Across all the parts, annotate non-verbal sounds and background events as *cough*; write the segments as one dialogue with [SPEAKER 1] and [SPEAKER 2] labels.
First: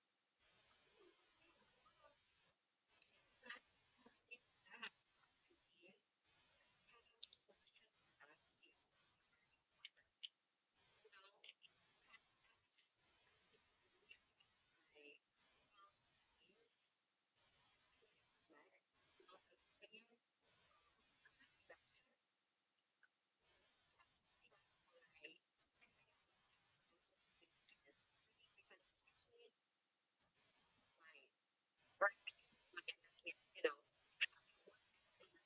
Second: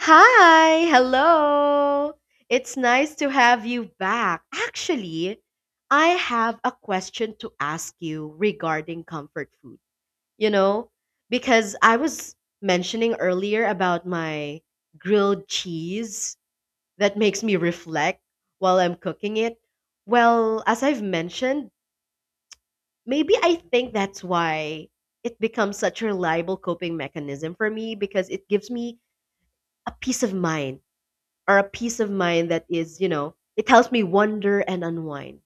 [SPEAKER 1] Hi, hello. It's nice to have you back. Actually, I have a question to ask you regarding comfort food. You know, because I was mentioning earlier about my grilled cheese that makes me reflect while I'm cooking it. Well, as I've mentioned, maybe I think that's why it becomes such a reliable coping mechanism for me because it gives me a peace of mind or a peace of mind that is, you know, it helps me wonder and unwind.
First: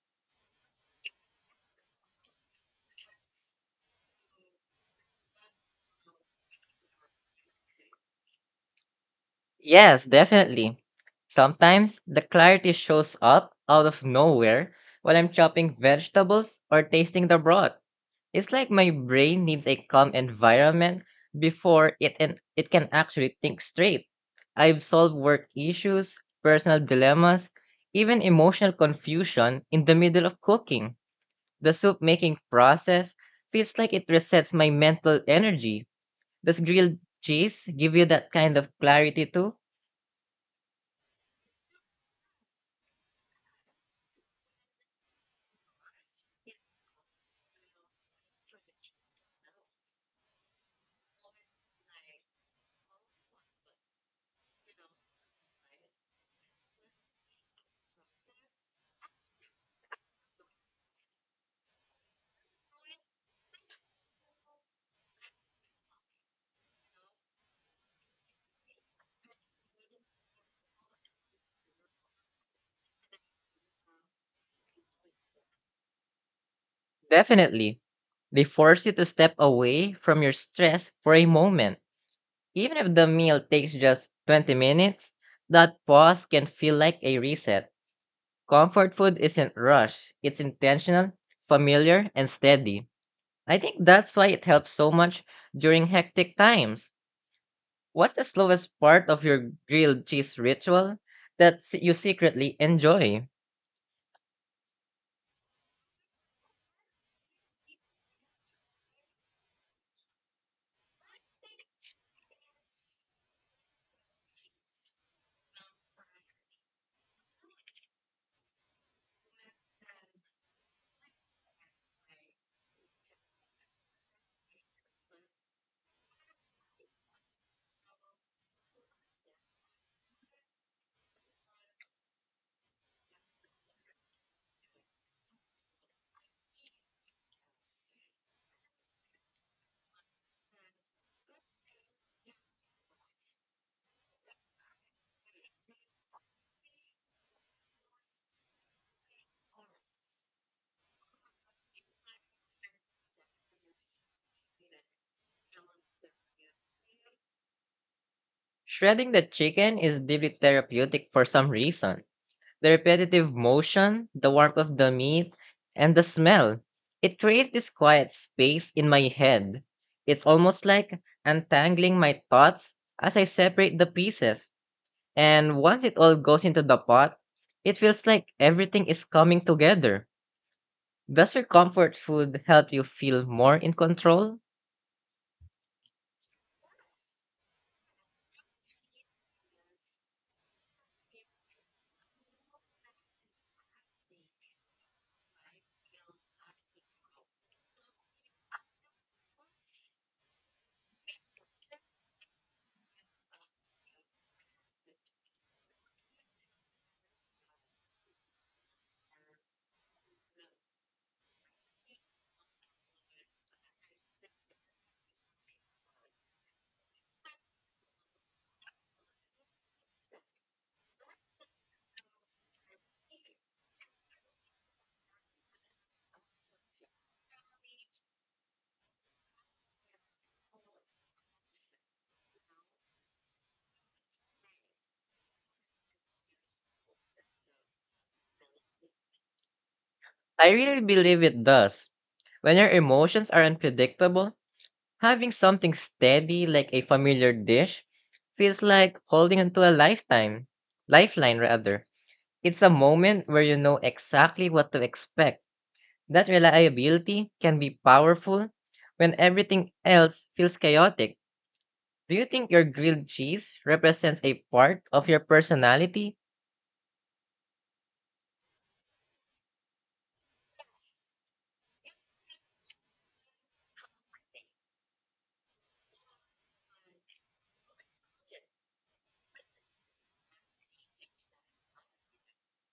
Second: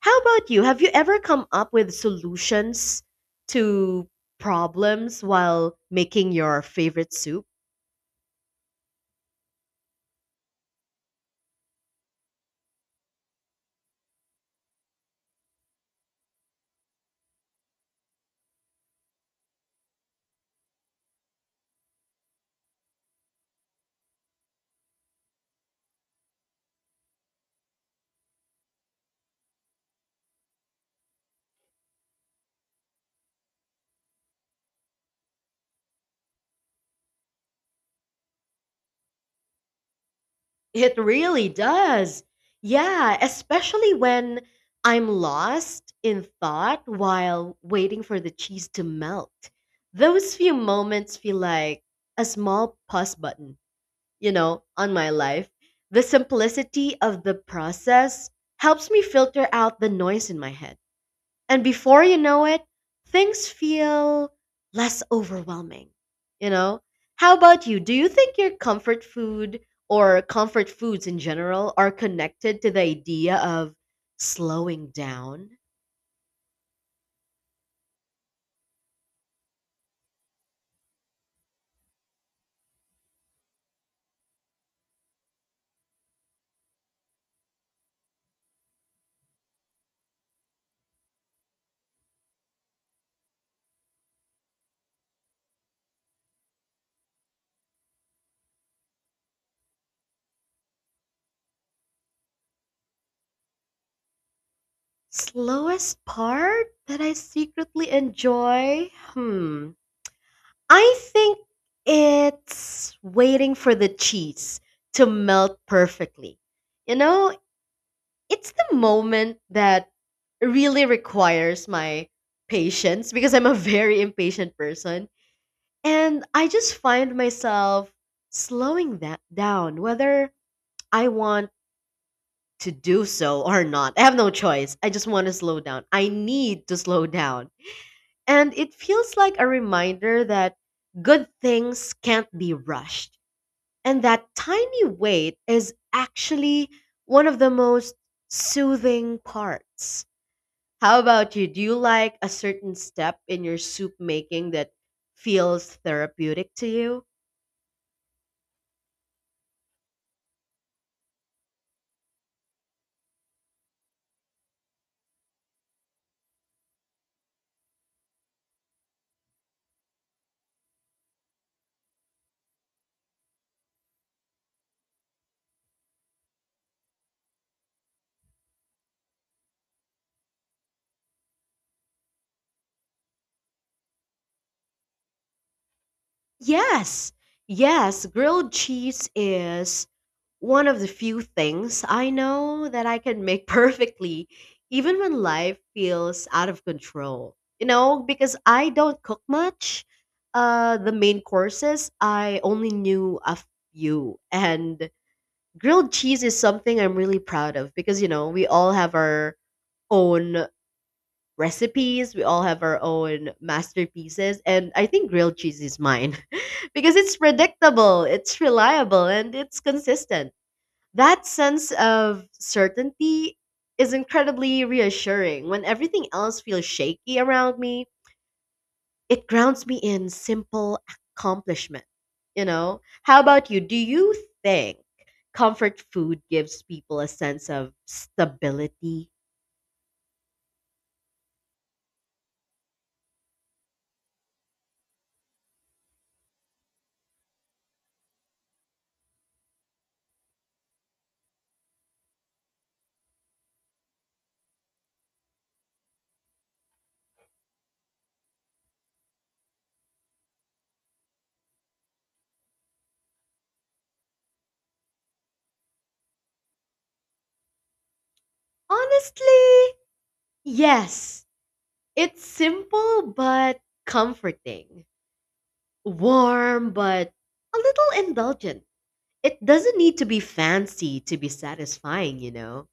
[SPEAKER 1] How about you? Have you ever come up with solutions to problems while making your favorite soup?
[SPEAKER 2] Yes, definitely. Sometimes the clarity shows up out of nowhere while I'm chopping vegetables or tasting the broth. It's like my brain needs a calm environment before it can actually think straight. I've solved work issues, personal dilemmas, even emotional confusion in the middle of cooking. The soup making process feels like it resets my mental energy. Does grilled cheese give you that kind of clarity too?
[SPEAKER 1] It really does. Yeah, especially when I'm lost in thought while waiting for the cheese to melt. Those few moments feel like a small pause button, you know, on my life. The simplicity of the process helps me filter out the noise in my head. And before you know it, things feel less overwhelming, you know? How about you? Do you think your comfort food or comfort foods in general are connected to the idea of slowing down?
[SPEAKER 2] Definitely. They force you to step away from your stress for a moment. Even if the meal takes just 20 minutes, that pause can feel like a reset. Comfort food isn't rushed, it's intentional, familiar, and steady. I think that's why it helps so much during hectic times. What's the slowest part of your grilled cheese ritual that you secretly enjoy?
[SPEAKER 1] Slowest part that I secretly enjoy? Hmm. I think it's waiting for the cheese to melt perfectly. You know, it's the moment that really requires my patience because I'm a *laughs* very impatient person. And I just find myself slowing that down, whether I want to do so or not. I have no choice. I just want to slow down. I need to slow down. And it feels like a reminder that good things can't be rushed. And that tiny weight is actually one of the most soothing parts. How about you? Do you like a certain step in your soup making that feels therapeutic to you?
[SPEAKER 2] Shredding the chicken is deeply therapeutic for some reason. The repetitive motion, the warmth of the meat, and the smell. It creates this quiet space in my head. It's almost like untangling my thoughts as I separate the pieces. And once it all goes into the pot, it feels like everything is coming together. Does your comfort food help you feel more in control?
[SPEAKER 1] Yes. Yes, grilled cheese is one of the few things I know that I can make *laughs* perfectly, even when life feels out of control. You know, because I don't cook much. The main courses, I only knew a few. And grilled cheese is something I'm really proud of because, you know, we all have our own recipes, we all have our own masterpieces. And I think grilled cheese is mine *laughs* because it's predictable, it's reliable, and it's consistent. That sense of certainty is incredibly reassuring. When everything else feels shaky around me, it grounds me in simple accomplishment. You know, how about you? Do you think comfort food gives people a sense of stability?
[SPEAKER 2] I really believe it does. When your emotions are unpredictable, having something steady like a familiar dish feels like holding onto a lifetime, lifeline rather. It's a moment where you know exactly what to expect. That reliability can be powerful when everything else feels chaotic. Do you think your grilled cheese represents a part of your personality?
[SPEAKER 1] Honestly, yes. It's simple but comforting, warm but a little indulgent. It doesn't need to be fancy to be satisfying, you know?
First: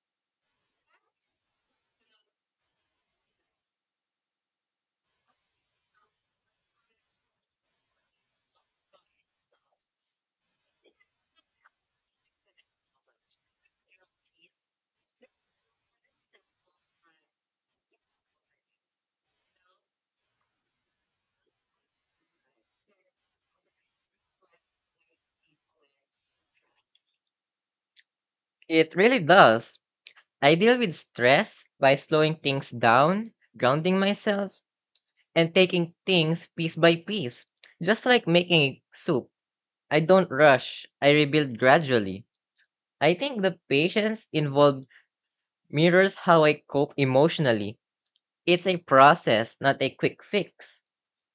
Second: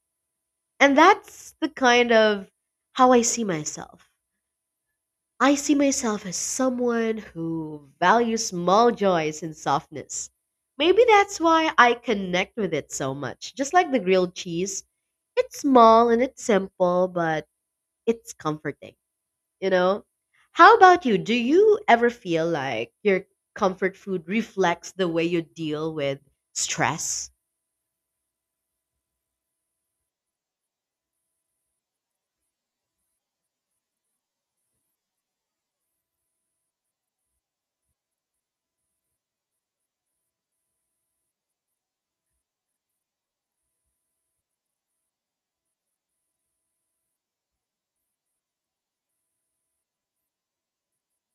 [SPEAKER 1] And that's the kind of how I see myself. I see myself as someone who values small joys and softness. Maybe that's why I connect with it so much. Just like the grilled cheese, it's small and it's simple, but it's comforting, you know? How about you? Do you ever feel like your comfort food reflects the way you deal with stress?
[SPEAKER 2] It really does. I deal with stress by slowing things down, grounding myself, and taking things piece by piece, just like making soup. I don't rush. I rebuild gradually. I think the patience involved mirrors how I cope emotionally. It's a process, not a quick fix.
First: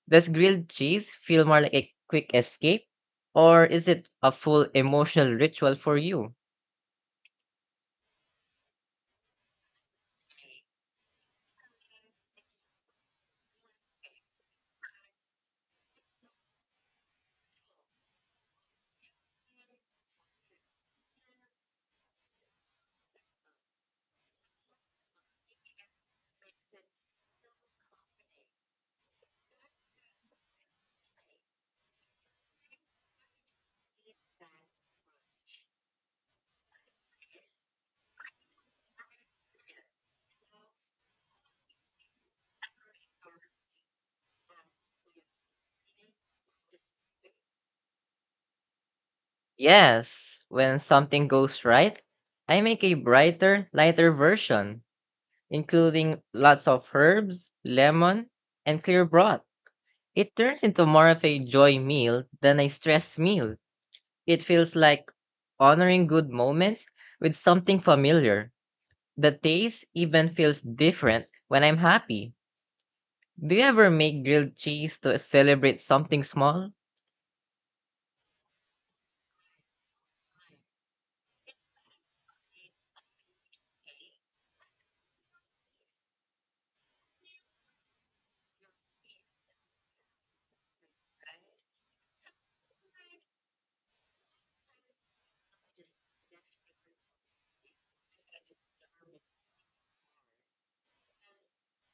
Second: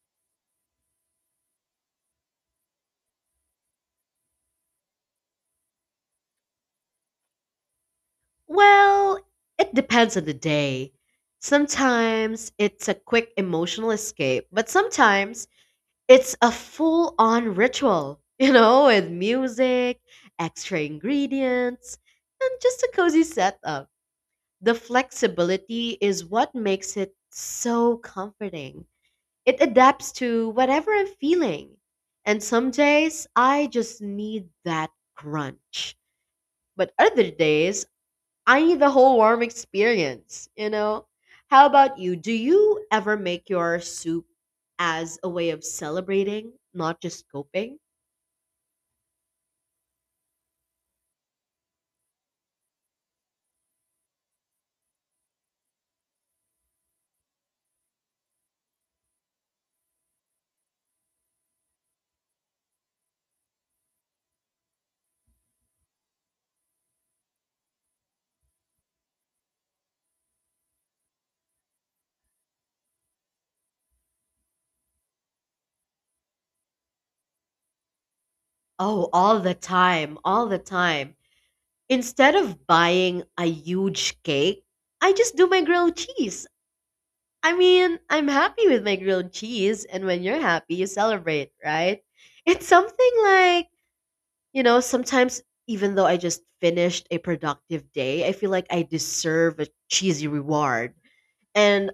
[SPEAKER 2] Does grilled cheese feel more like a quick escape? Or is it a full emotional ritual for you?
[SPEAKER 1] Well, it depends on the day. Sometimes it's a quick emotional escape, but sometimes it's a full on ritual, *laughs* you know, with music, extra ingredients, and just a cozy setup. The flexibility is what makes it so comforting. It adapts to whatever I'm feeling. And some days I just need that crunch. But other days I need the whole warm experience, you know? How about you? Do you ever make your soup as a way of celebrating, not just coping?
[SPEAKER 2] Yes, when something goes right, I make a brighter, lighter version, including lots of herbs, lemon, and clear broth. It turns into more of a joy meal than a stress meal. It feels like honoring good moments with something familiar. The taste even feels different when I'm happy. Do you ever make grilled cheese to celebrate something small?
[SPEAKER 1] Oh, all the time, all the time. Instead of buying a huge cake, I just do my grilled cheese. I mean, I'm happy with my grilled cheese, and when you're happy, you celebrate, right? It's something like, you know, sometimes even though I just finished a productive day, I feel like I deserve a cheesy reward. And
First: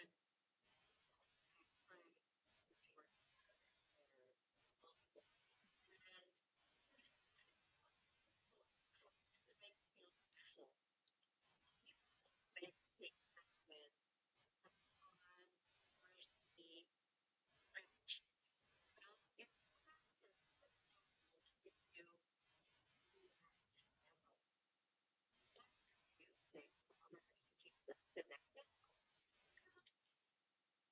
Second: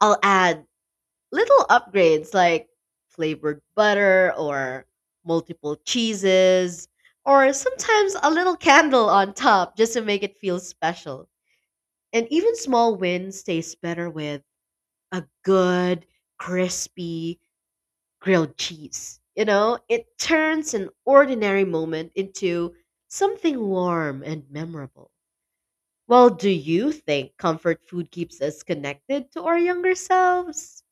[SPEAKER 1] I'll add little upgrades like flavored butter or multiple cheeses or sometimes a little candle on top just to make it feel special. And even small wins taste better with a good, crispy, grilled cheese. You know, it turns an ordinary moment into something warm and memorable. Well, do you think comfort food keeps us connected to our younger selves?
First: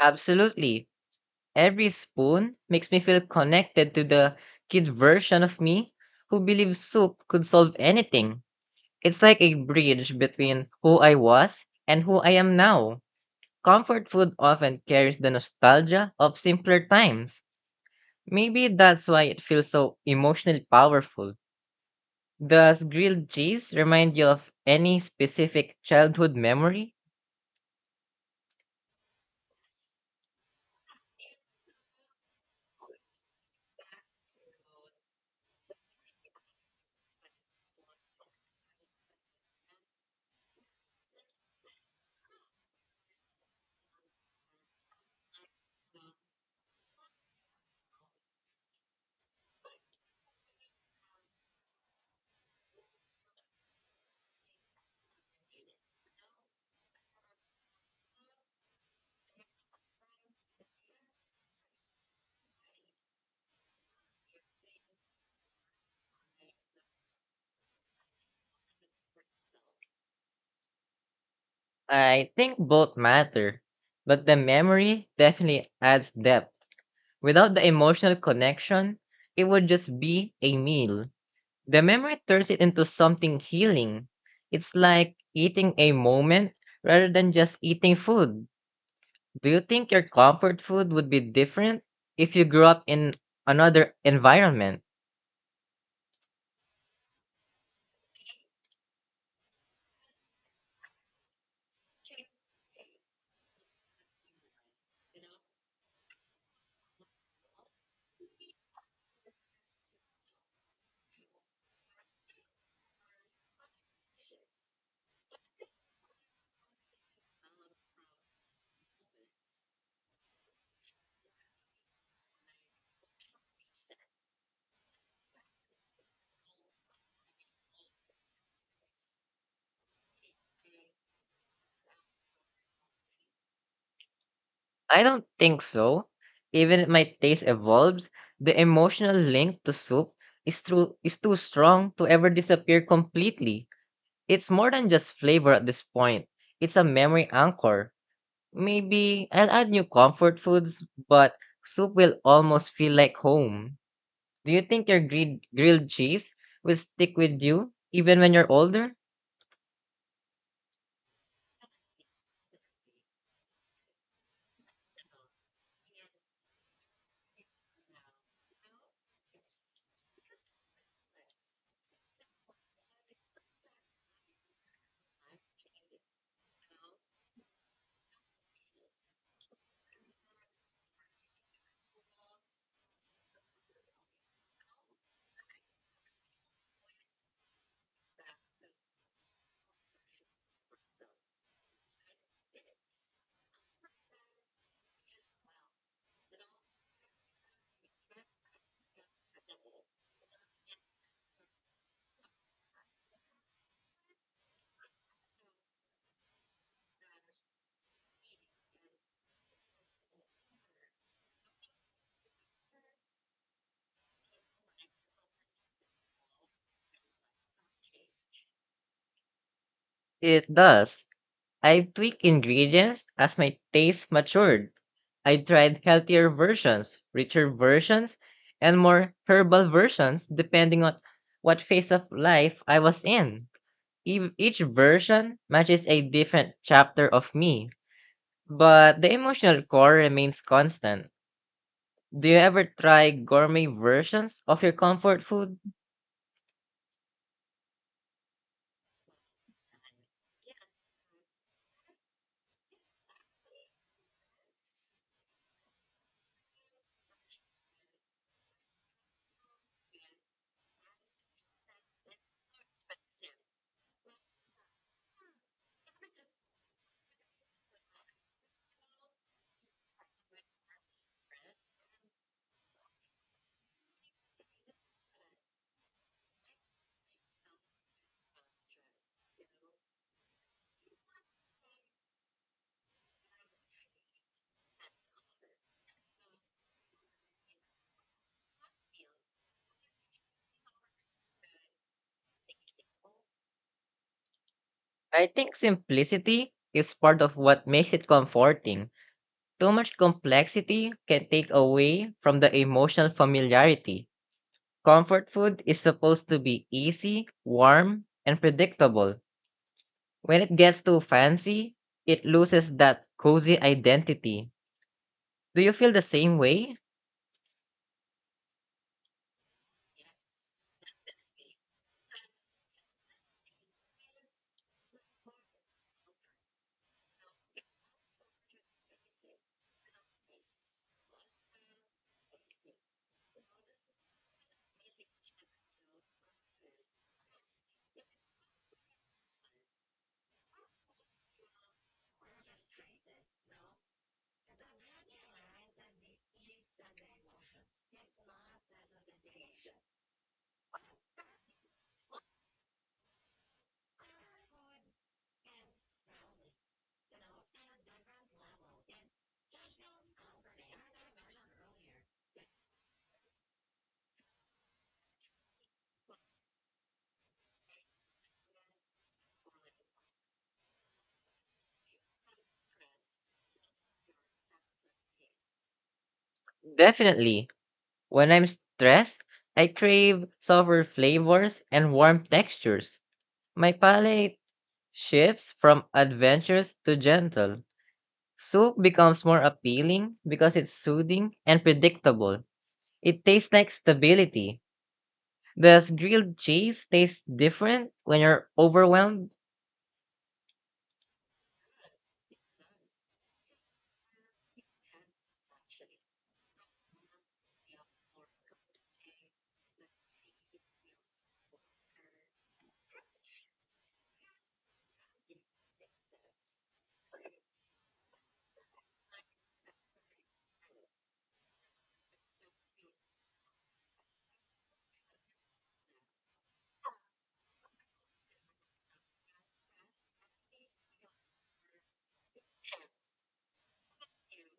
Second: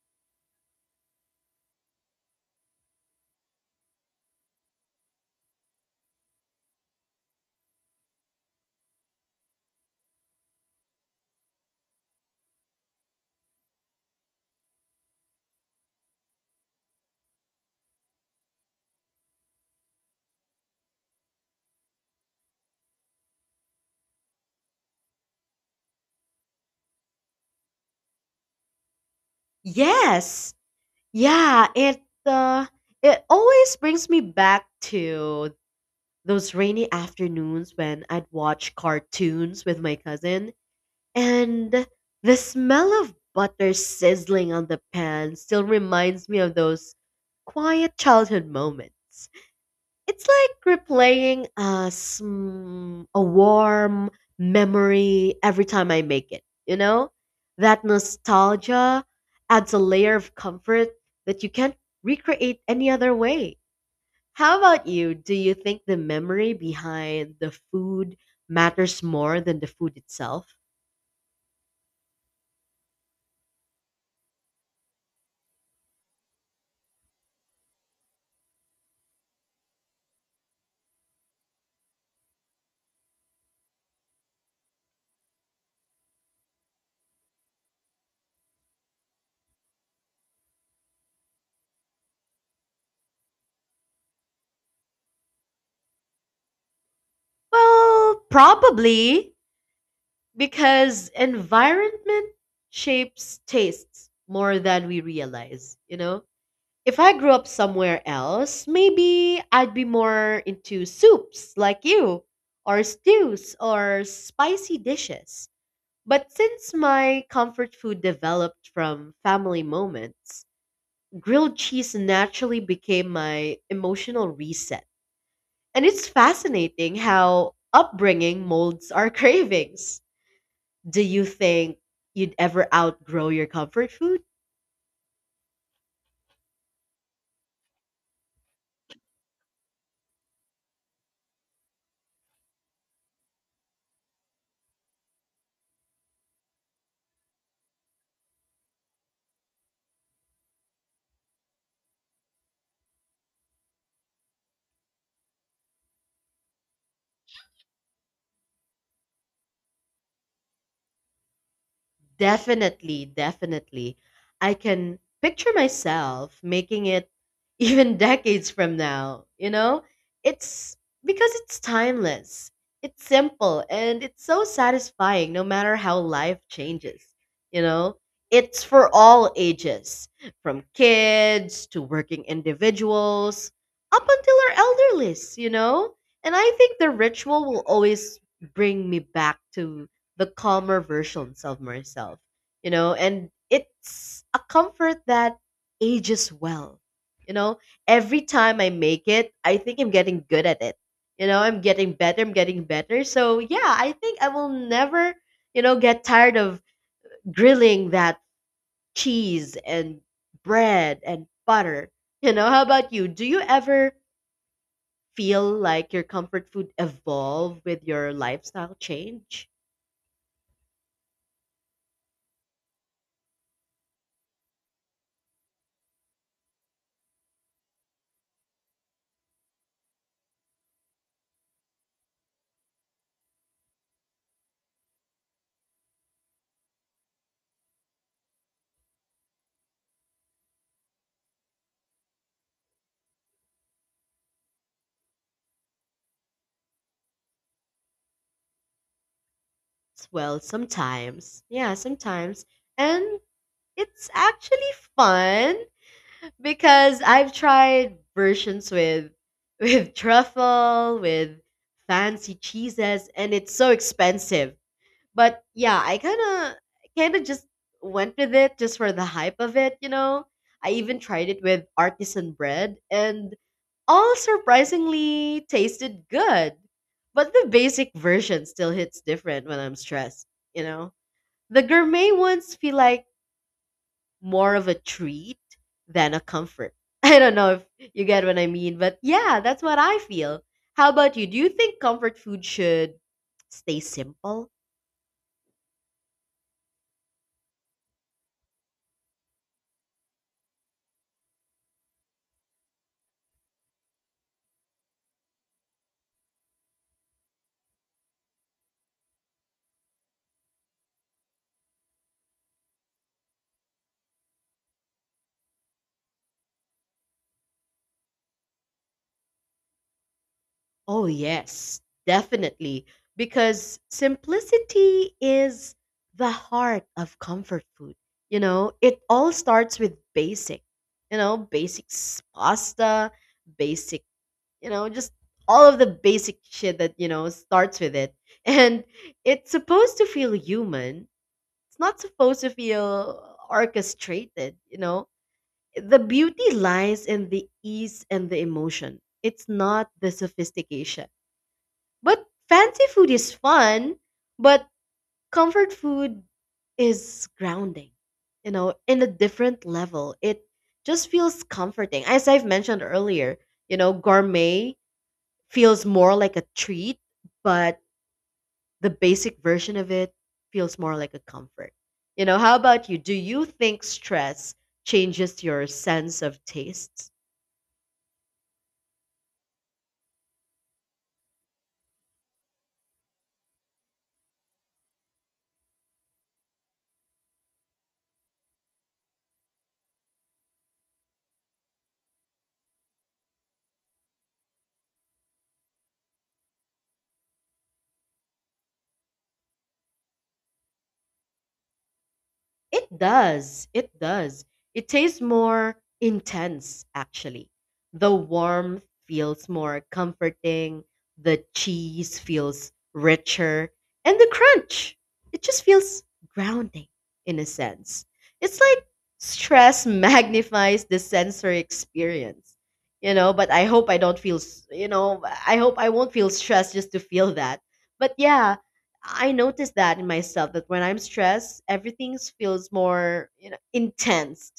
[SPEAKER 2] Absolutely. Every spoon makes me feel connected to the kid version of me who believed soup could solve anything. It's like a bridge between who I was and who I am now. Comfort food often carries the nostalgia of simpler times. Maybe that's why it feels so emotionally powerful. Does grilled cheese remind you of any specific childhood memory?
[SPEAKER 1] Yes. Yeah, it always brings me back to those rainy afternoons when I'd watch cartoons with my cousin. And the smell of butter sizzling on the pan still reminds me of those quiet childhood moments. It's like replaying a warm memory every time I make it, you know? That nostalgia adds a layer of comfort that you can't recreate any other way. How about you? Do you think the memory behind the food matters more than the food itself?
[SPEAKER 2] I think both matter, but the memory definitely adds depth. Without the emotional connection, it would just be a meal. The memory turns it into something healing. It's like eating a moment rather than just eating food. Do you think your comfort food would be different if you grew up in another environment?
[SPEAKER 1] Well, probably because environment shapes tastes more than we realize, you know? If I grew up somewhere else, maybe I'd be more into soups like you, or stews, or spicy dishes. But since my comfort food developed from family moments, grilled cheese naturally became my emotional reset, and it's fascinating how upbringing molds our *laughs* cravings. Do you think you'd ever outgrow your comfort food?
[SPEAKER 2] I don't think so. Even if my taste evolves, the emotional link to soup is too strong to ever disappear completely. It's more than just flavor at this point. It's a memory anchor. Maybe I'll add new comfort foods, but soup will almost feel like home. Do you think your grilled cheese will stick with you even when you're older?
[SPEAKER 1] Definitely, definitely. I can picture myself making it even *laughs* decades from now, you know? It's because it's timeless, it's simple, and it's so satisfying no matter how life changes, you know? It's for all ages, from kids to working individuals, up until our elderlies, you know? And I think the ritual will always bring me back to the calmer versions of myself, you know, and it's a comfort that ages well. You know, every time I make it, I think I'm getting good at it. You know, I'm getting better, I'm getting better. So, yeah, I think I will never, you know, get tired of grilling that cheese and bread and butter. You know, how about you? Do you ever feel like your comfort food evolve with your lifestyle change?
[SPEAKER 2] It does. I tweaked ingredients as my taste matured. I tried healthier versions, richer versions, and more herbal versions depending on what phase of life I was in. Each version matches a different chapter of me, but the emotional core remains constant. Do you ever try gourmet versions of your comfort food?
[SPEAKER 1] Well, sometimes. Yeah, sometimes. And it's actually fun because I've tried versions with *laughs* with truffle, with fancy cheeses, and it's so expensive. But yeah, I kinda just went with it just for the hype of it, you know? I even tried it with artisan bread and all surprisingly tasted good. But the basic version still hits different when I'm stressed, you know? The gourmet ones feel like more of a treat than a comfort. *laughs* I don't know if you get what I mean, but yeah, that's what I feel. How about you? Do you think comfort food should stay simple?
[SPEAKER 2] I think simplicity is part of what makes it comforting. Too much complexity can take away from the emotional familiarity. Comfort food is supposed to be easy, warm, and predictable. When it gets too fancy, it loses that cozy identity. Do you feel the same way?
[SPEAKER 1] Oh, yes, definitely. Because simplicity is the heart of comfort food. You know, it all starts with basic, you know, pasta, basic, you know, just all of the basic shit that, you know, starts with it. *laughs* And it's supposed to feel human, it's not supposed to feel orchestrated, you know. The beauty lies in the ease and the emotion. It's not the sophistication, but fancy food is fun, but comfort food is grounding, you know, in a different level. It just feels comforting. As I've mentioned earlier, you know, gourmet feels more like a treat, but the basic version of it feels more like a comfort. You know, how about you? Do you think stress changes your sense of tastes?
[SPEAKER 2] Definitely. When I'm stressed, I crave softer flavors and warm textures. My palate shifts from adventurous to gentle. Soup becomes more appealing because it's soothing and predictable. It tastes like stability. Does grilled cheese taste different when you're overwhelmed?
[SPEAKER 1] It does. It does. It tastes more intense, actually. The warmth feels more comforting. The cheese feels richer. And the crunch, it just feels grounding in a sense. It's like stress *laughs* magnifies the sensory experience, you know. But I hope I don't you know, I hope I won't feel stressed just to feel that. But yeah, I notice that in myself that when I'm stressed, everything feels more, you know, intense.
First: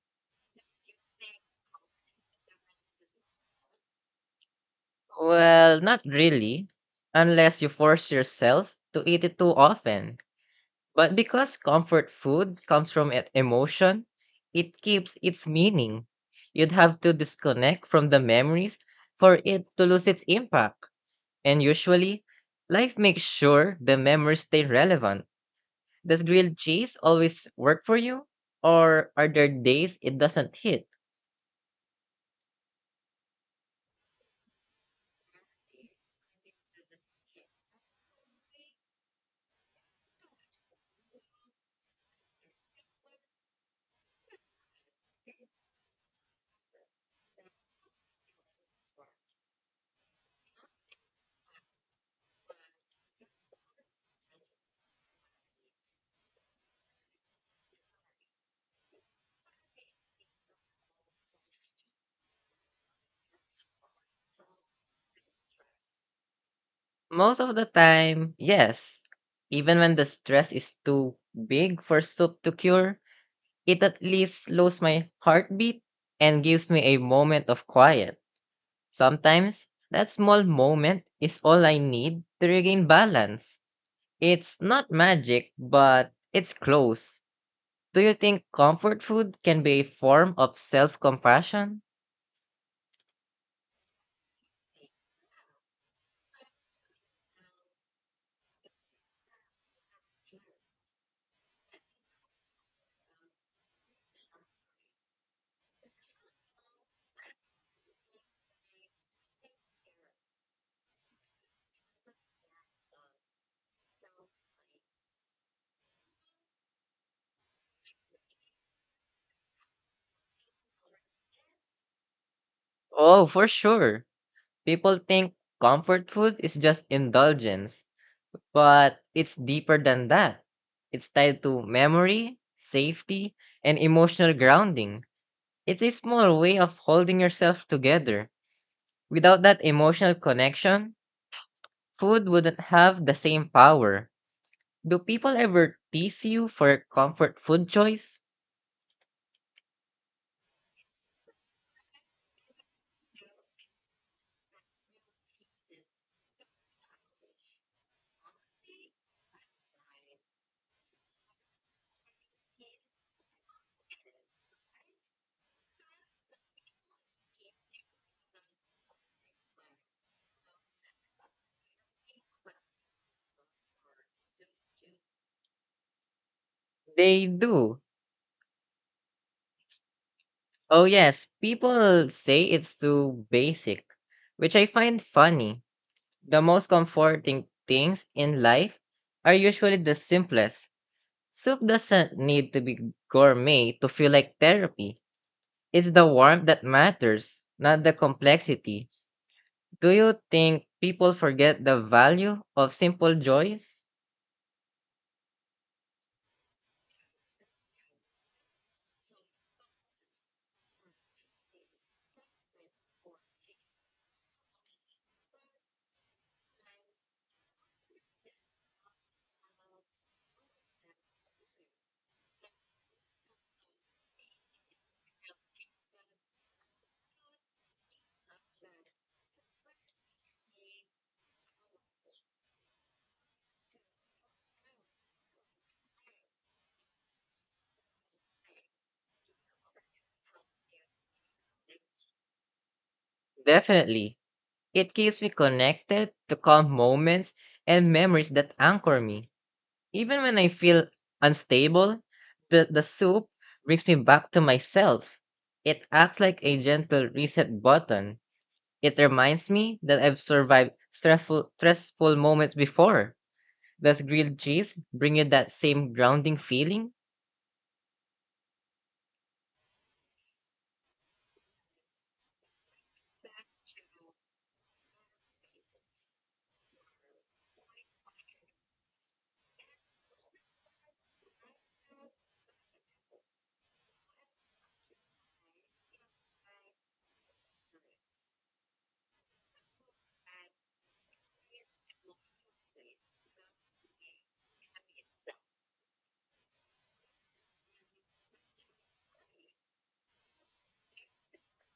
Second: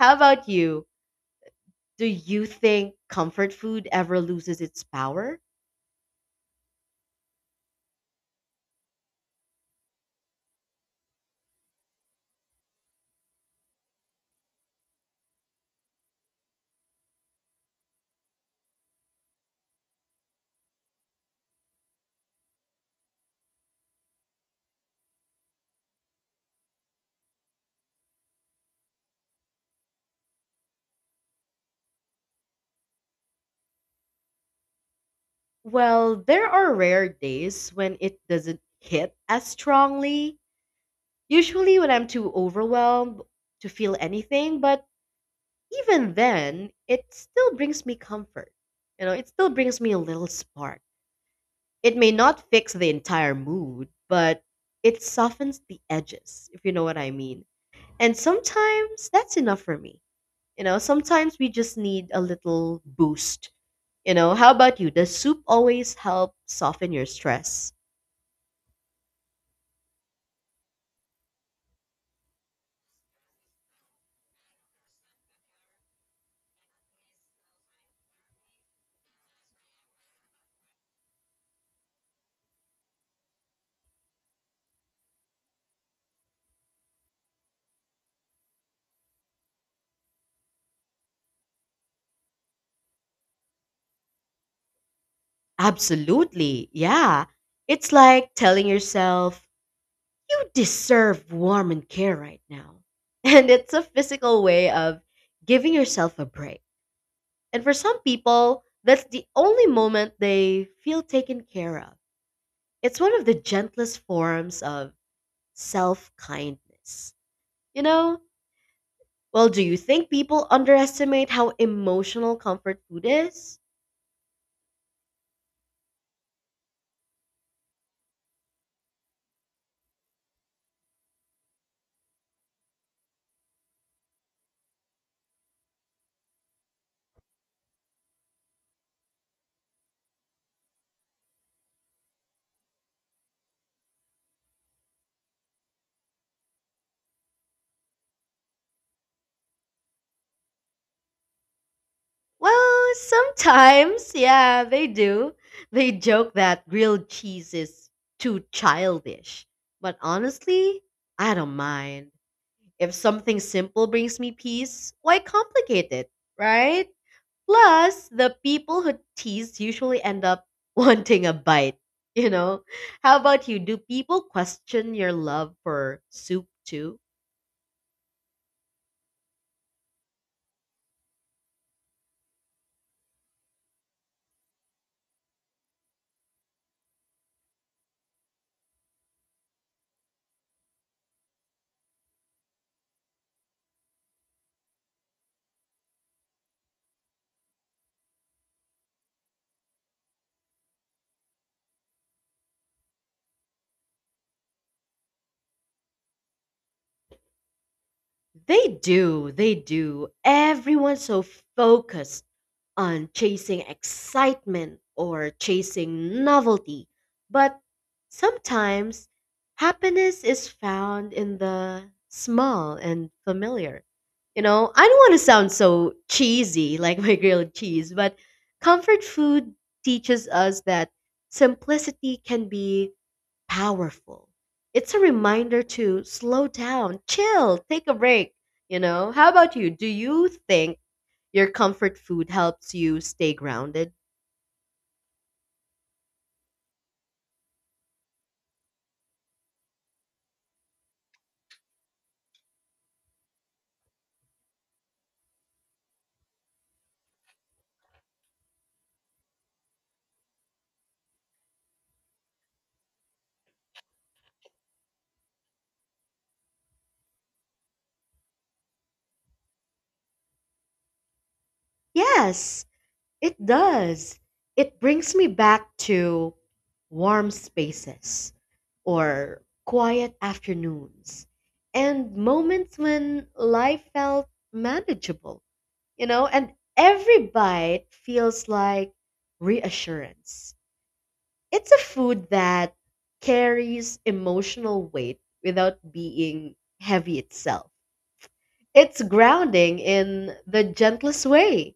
[SPEAKER 1] How about you? Do you think comfort food ever loses its power?
[SPEAKER 2] Well, not really, unless you force yourself to eat it too often. But because comfort food comes from emotion, it keeps its meaning. You'd have to disconnect from the memories for it to lose its impact. And usually, life makes sure the memories stay relevant. Does grilled cheese always work for you? Or are there days it doesn't hit?
[SPEAKER 1] Well, there are rare days when it doesn't hit as strongly. Usually, when I'm too overwhelmed to feel anything, but even then, it still brings me comfort. You know, it still brings me a little spark. It may not fix the entire mood, but it softens the edges, if you know what I mean. And sometimes that's enough for me. You know, sometimes we just need a little boost. You know, how about you? Does soup always help soften your
[SPEAKER 2] Most of the
[SPEAKER 1] stress?
[SPEAKER 2] time, yes. Even when the stress is too big for soup to cure, it at least slows my heartbeat and gives me a moment of quiet. Sometimes, that small moment is all I need to regain balance. It's not magic, but it's close. Do you think comfort food can be a form of self compassion?
[SPEAKER 1] Absolutely. Yeah. It's like telling yourself, you deserve warm and care right now. *laughs* And it's a physical way of giving yourself a break. And for some people, that's the only moment they feel taken care of. It's one of the gentlest forms of self kindness. You know? Well, do you think people underestimate how emotional comfort food
[SPEAKER 2] Oh, for
[SPEAKER 1] is?
[SPEAKER 2] sure. People think comfort food is just indulgence, but it's deeper than that. It's tied to memory, safety, and emotional grounding. It's a small way of holding yourself together. Without that emotional connection, food wouldn't have the same power. Do people ever tease you for your comfort food choice?
[SPEAKER 1] Well, sometimes, yeah, they do. They joke that grilled cheese is too childish. But honestly, I don't mind. If something simple brings me peace, why complicate it, right? Plus, the people who tease usually end up *laughs* wanting a bite. You know, how about you? Do people question your love for soup too?
[SPEAKER 2] They do. Oh, yes, people say it's too basic, which I find funny. The most comforting things in life are usually the simplest. Soup doesn't need to be gourmet to feel like therapy. It's the warmth that matters, not the complexity. Do you think people forget the value of simple joys?
[SPEAKER 1] They do, they do. Everyone's so focused on chasing excitement or chasing novelty. But sometimes happiness is found in the small and familiar. You know, I don't want to sound so cheesy like my grilled cheese, but comfort food teaches us that simplicity can be powerful. It's a reminder to slow down, chill, take a break. You know, how about you? Do you think your comfort food helps you stay grounded?
[SPEAKER 2] Definitely. It keeps me connected to calm moments and memories that anchor me. Even when I feel unstable, the soup brings me back to myself. It acts like a gentle reset button. It reminds me that I've survived stressful moments before. Does grilled cheese bring you that same grounding feeling?
[SPEAKER 1] Yes, it does. It brings me back to warm spaces or quiet afternoons and moments when life felt manageable, you know, and every bite feels like reassurance. It's a food that carries emotional weight without being heavy itself. It's grounding in the gentlest way.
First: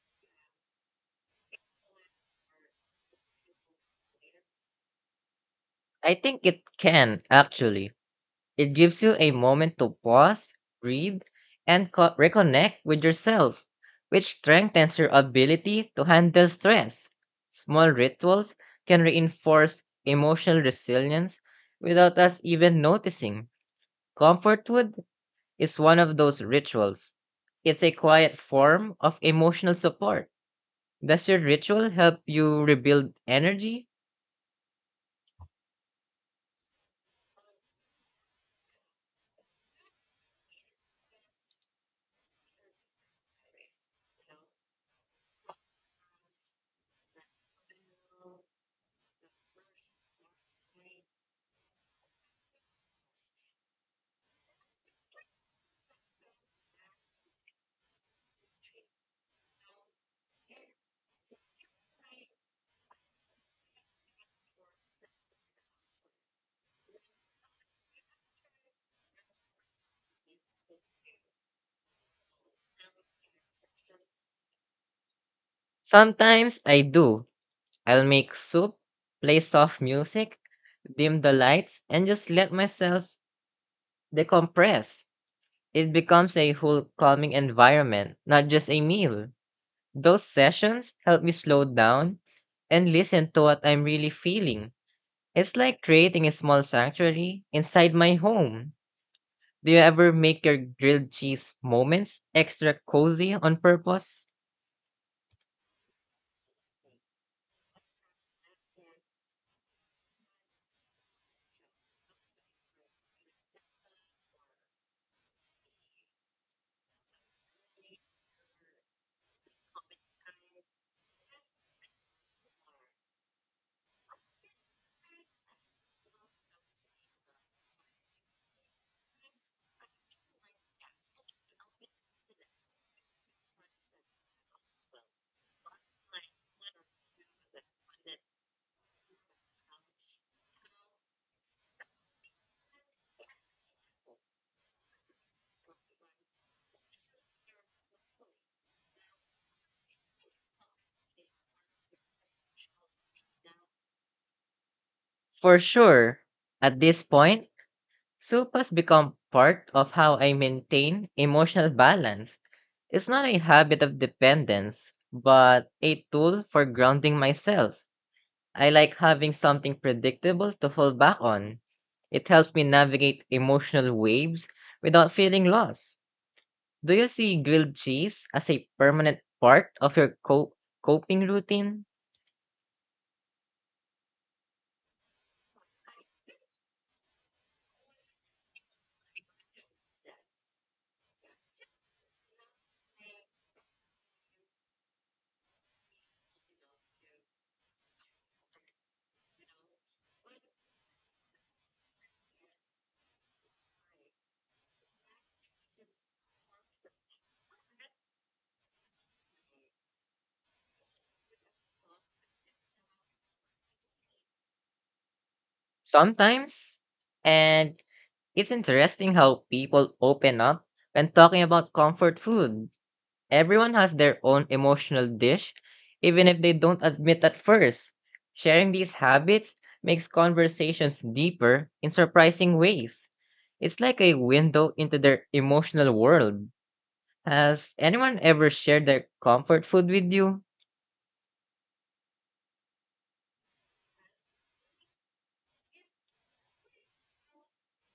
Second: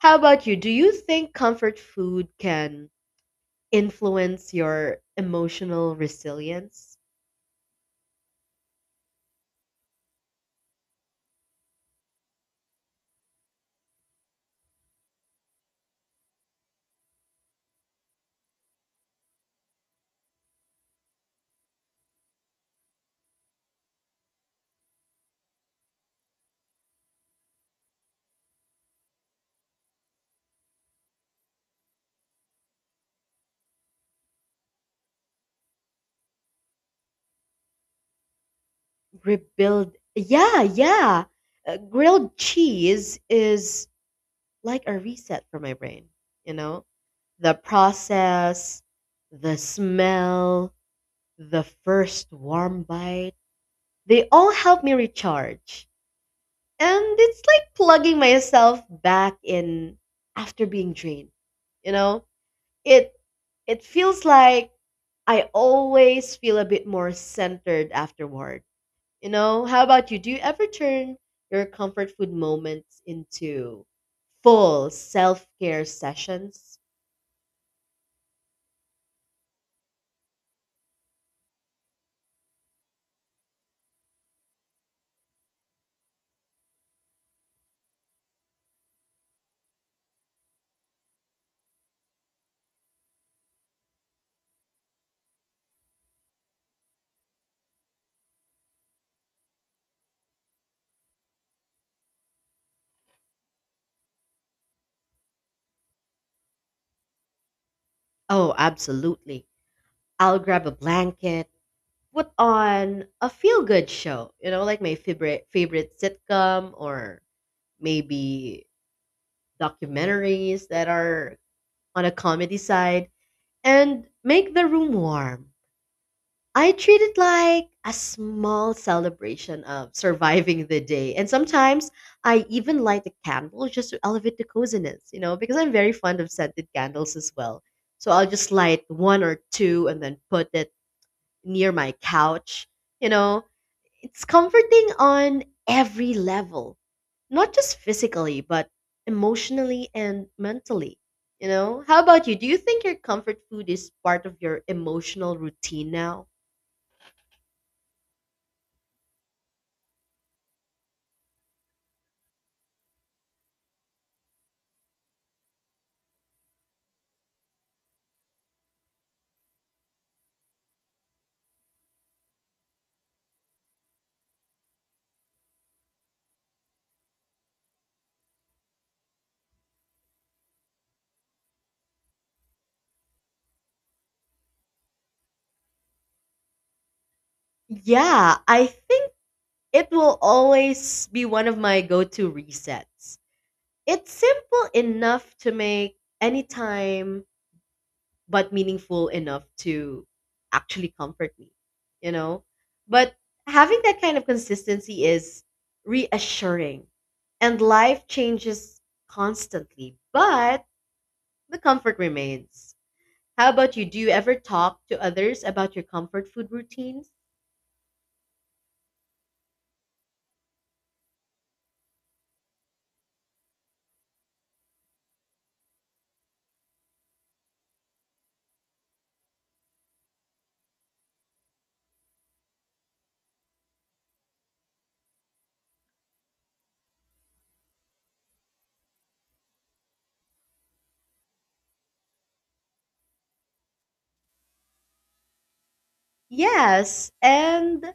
[SPEAKER 1] How about you? Do you think comfort food can influence your emotional
[SPEAKER 2] I think it
[SPEAKER 1] resilience?
[SPEAKER 2] can, actually. It gives you a moment to pause, breathe, and reconnect with yourself, which strengthens your ability to handle stress. Small rituals can reinforce emotional resilience without us even noticing. Comfort food is one of those rituals. It's a quiet form of emotional support. Does your ritual help you rebuild energy?
[SPEAKER 1] Rebuild. Yeah, yeah. Grilled cheese is like a reset for my brain, you know? The process, the smell, the first warm bite, they all help me recharge. And it's like plugging myself back in after being drained. You know, it it feels like I always feel a bit more centered afterward. You know, how about you? Do you ever turn your comfort food moments into full self care
[SPEAKER 2] Sometimes
[SPEAKER 1] sessions?
[SPEAKER 2] I do. I'll make soup, play soft music, dim the lights, and just let myself decompress. It becomes a whole calming environment, not just a meal. Those sessions help me slow down and listen to what I'm really feeling. It's like creating a small sanctuary inside my home. Do you ever make your grilled cheese moments extra cozy on purpose?
[SPEAKER 1] Oh, absolutely. I'll grab a blanket, put on a feel good show, you know, like my favorite sitcom or maybe documentaries that are on a comedy side, and make the room warm. I treat it like a small celebration of surviving the day. And sometimes I even light a candle just to elevate the coziness, you know, because I'm very fond of scented candles as well. So I'll just light one or two and then put it near my couch, you know, it's comforting on every level, not just physically, but emotionally and mentally. You know, how about you? Do you think your comfort food is part of your emotional
[SPEAKER 2] For
[SPEAKER 1] routine
[SPEAKER 2] sure.
[SPEAKER 1] now?
[SPEAKER 2] At this point, soup has become part of how I maintain emotional balance. It's not a habit of dependence, but a tool for grounding myself. I like having something predictable to fall back on. It helps me navigate emotional waves without feeling lost. Do you see grilled cheese as a permanent part of your coping routine?
[SPEAKER 1] Yeah, I think it will always be one of my go to resets. It's simple enough to make anytime but meaningful enough to actually comfort me, you know? But having that kind of consistency is reassuring and life changes constantly, but the comfort remains. How about you? Do you ever talk to others about your comfort food
[SPEAKER 2] Sometimes.
[SPEAKER 1] routines?
[SPEAKER 2] And it's interesting how people open up when talking about comfort food. Everyone has their own emotional dish, even if they don't admit at first. Sharing these habits makes conversations deeper in surprising ways. It's like a window into their emotional world. Has anyone ever shared their comfort food with you?
[SPEAKER 1] Yes, and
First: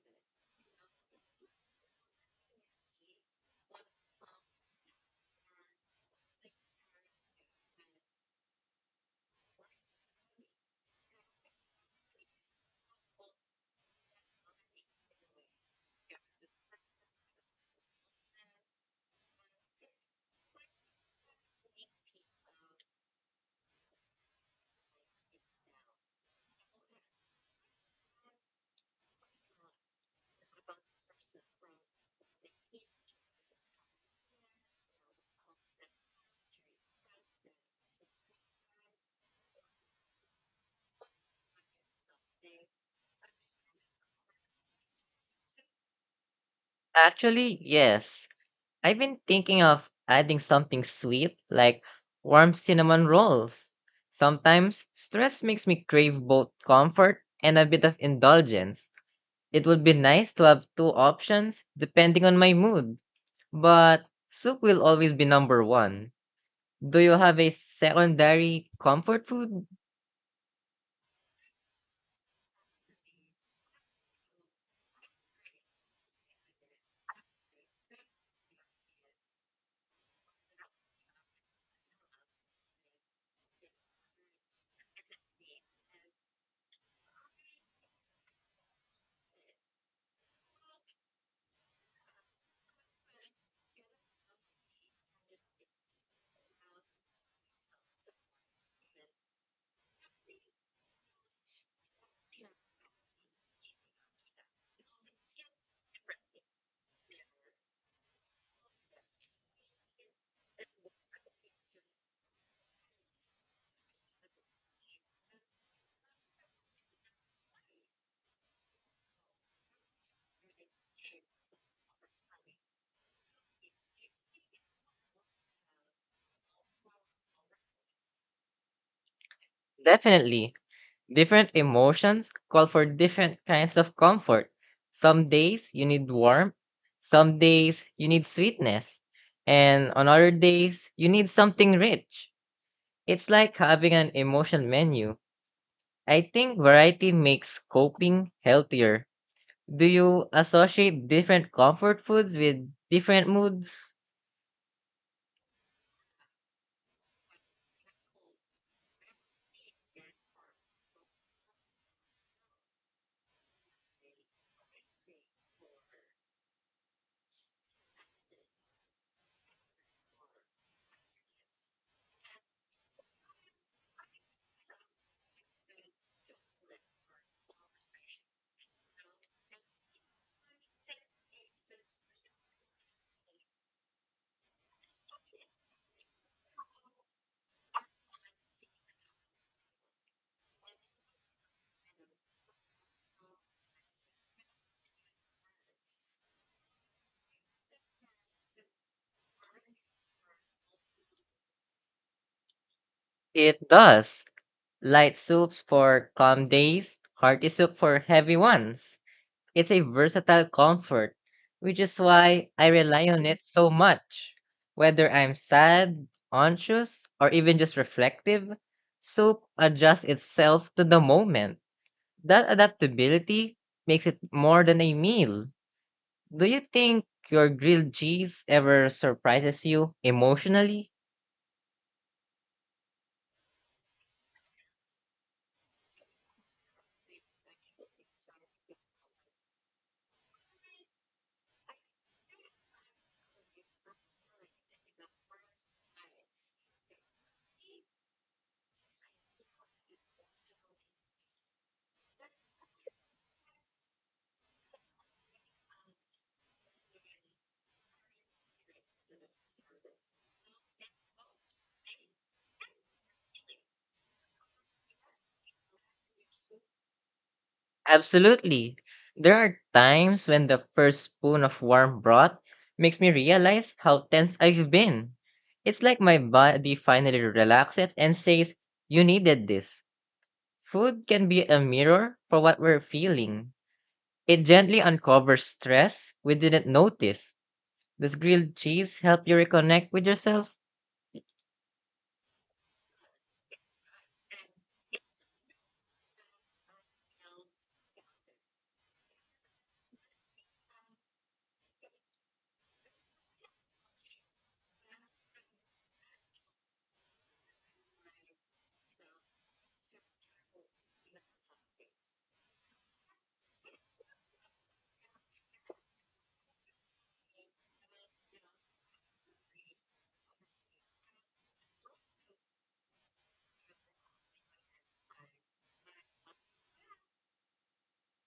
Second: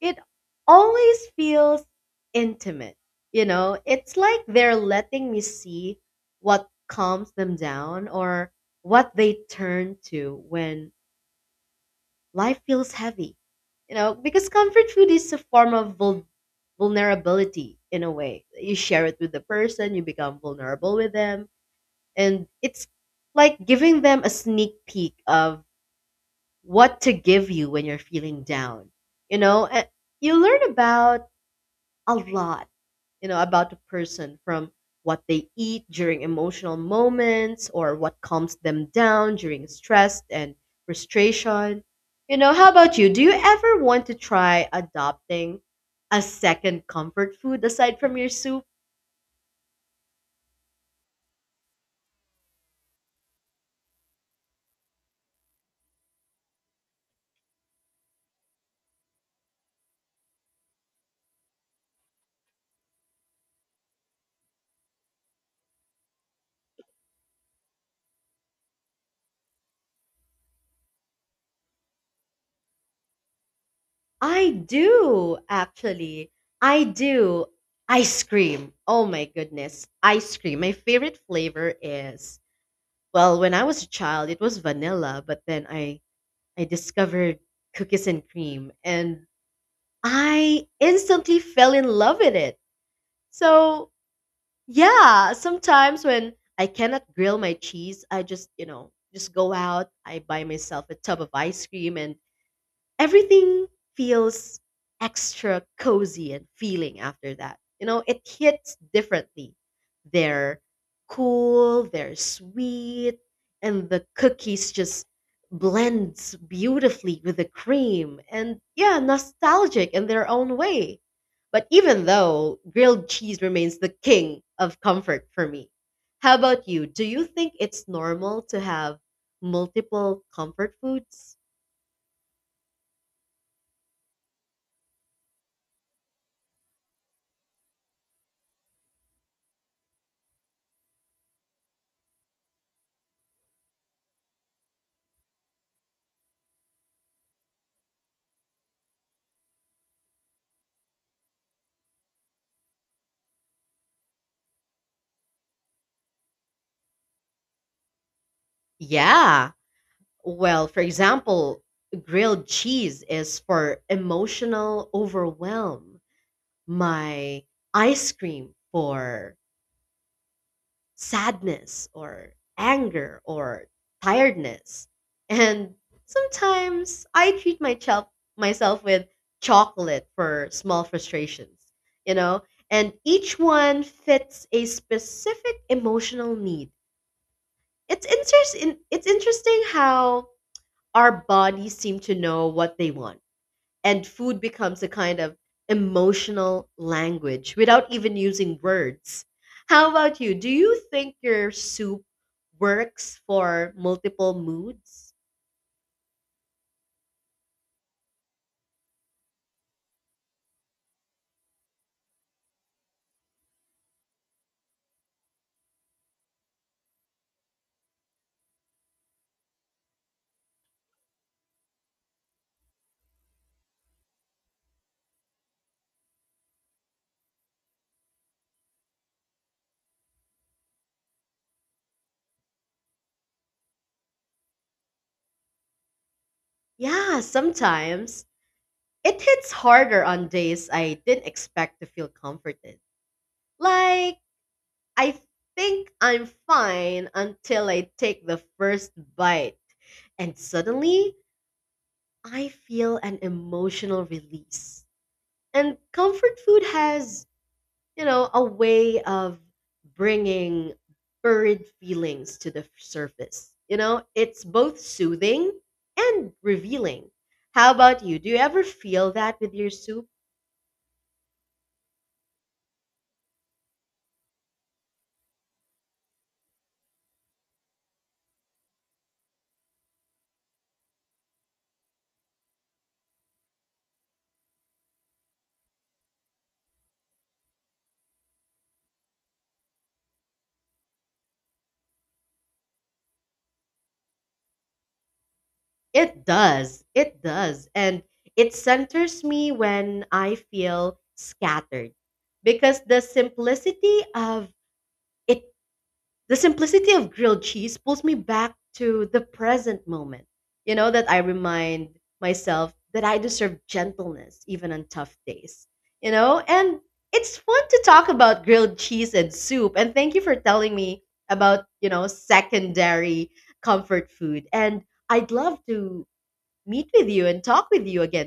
[SPEAKER 1] it always feels intimate. You know, it's like they're letting me see what calms them down or what they turn to when life feels heavy. You know, because comfort food is a form of vulnerability in a way. You share it with the person, you become vulnerable with them, and it's like giving them a sneak peek of what to give you when you're feeling down. You know, and you learn about a lot, you know, about a person from what they eat during emotional moments or what calms them down during stress and frustration. You know, how about you? Do you ever want to try adopting a second comfort
[SPEAKER 2] Actually,
[SPEAKER 1] food aside from
[SPEAKER 2] yes.
[SPEAKER 1] your soup?
[SPEAKER 2] I've been thinking of adding something sweet like warm cinnamon rolls. Sometimes stress makes me crave both comfort and a bit of indulgence. It would be nice to have two options depending on my mood, but soup will always be number one. Do you have a secondary comfort food?
[SPEAKER 1] I do, actually. I do. Ice cream. Oh my goodness. Ice cream. My favorite flavor is, well, when I was a child, it was vanilla, but then I discovered cookies and cream and I instantly fell in love with it. So, yeah, sometimes when I cannot grill my cheese, I just, you know, just go out, I buy myself a tub of ice cream and everything feels extra cozy and feeling after that. You know, it hits differently. They're cool, they're sweet, and the cookies just blends beautifully with the cream and yeah, nostalgic in their own way. But even though grilled cheese remains the king of comfort for me. How about you? Do you think it's normal to have multiple
[SPEAKER 2] Definitely.
[SPEAKER 1] comfort foods?
[SPEAKER 2] Different emotions call for different kinds of comfort. Some days you need warmth, some days you need sweetness, and on other days you need something rich. It's like having an emotion menu. I think variety makes coping healthier. Do you associate different comfort foods with different moods?
[SPEAKER 1] Yeah. Well, for example, grilled cheese is for emotional overwhelm. My ice cream for sadness or anger or tiredness. And sometimes I treat myself with chocolate for small frustrations, you know? And each one fits a specific emotional need. It's interesting how our bodies seem to know what they want. And food becomes a kind of emotional language without even using words. How about you? Do you think your soup works
[SPEAKER 2] It
[SPEAKER 1] for
[SPEAKER 2] does.
[SPEAKER 1] multiple moods?
[SPEAKER 2] Light soups for calm days, hearty soup for heavy ones. It's a versatile comfort, which is why I rely on it so much. Whether I'm sad, anxious, or even just reflective, soup adjusts itself to the moment. That adaptability makes it more than a meal. Do you think your grilled cheese ever surprises you emotionally?
[SPEAKER 1] Yeah, sometimes. It hits harder on days I didn't expect to feel comforted. Like, I think I'm fine until I take the first bite, and suddenly I feel an emotional release. And comfort food has, you know, a way of bringing buried feelings to the surface. You know, it's both soothing and revealing. How about you? Do you ever
[SPEAKER 2] Absolutely.
[SPEAKER 1] feel
[SPEAKER 2] There
[SPEAKER 1] that with
[SPEAKER 2] are
[SPEAKER 1] your soup?
[SPEAKER 2] times when the first spoon of warm broth makes me realize how tense I've been. It's like my body finally relaxes and says, "You needed this." Food can be a mirror for what we're feeling. It gently uncovers stress we didn't notice. Does grilled cheese help you reconnect with yourself?
[SPEAKER 1] It does. It does. And it centers me when I feel scattered because the simplicity of it. The simplicity of grilled cheese pulls me back to the present moment. You know, that I remind myself that I deserve gentleness even on tough days. You know, and it's fun to talk about grilled cheese and soup. And thank you for telling me about, you know, secondary comfort food. And I'd love to meet with you and talk with you again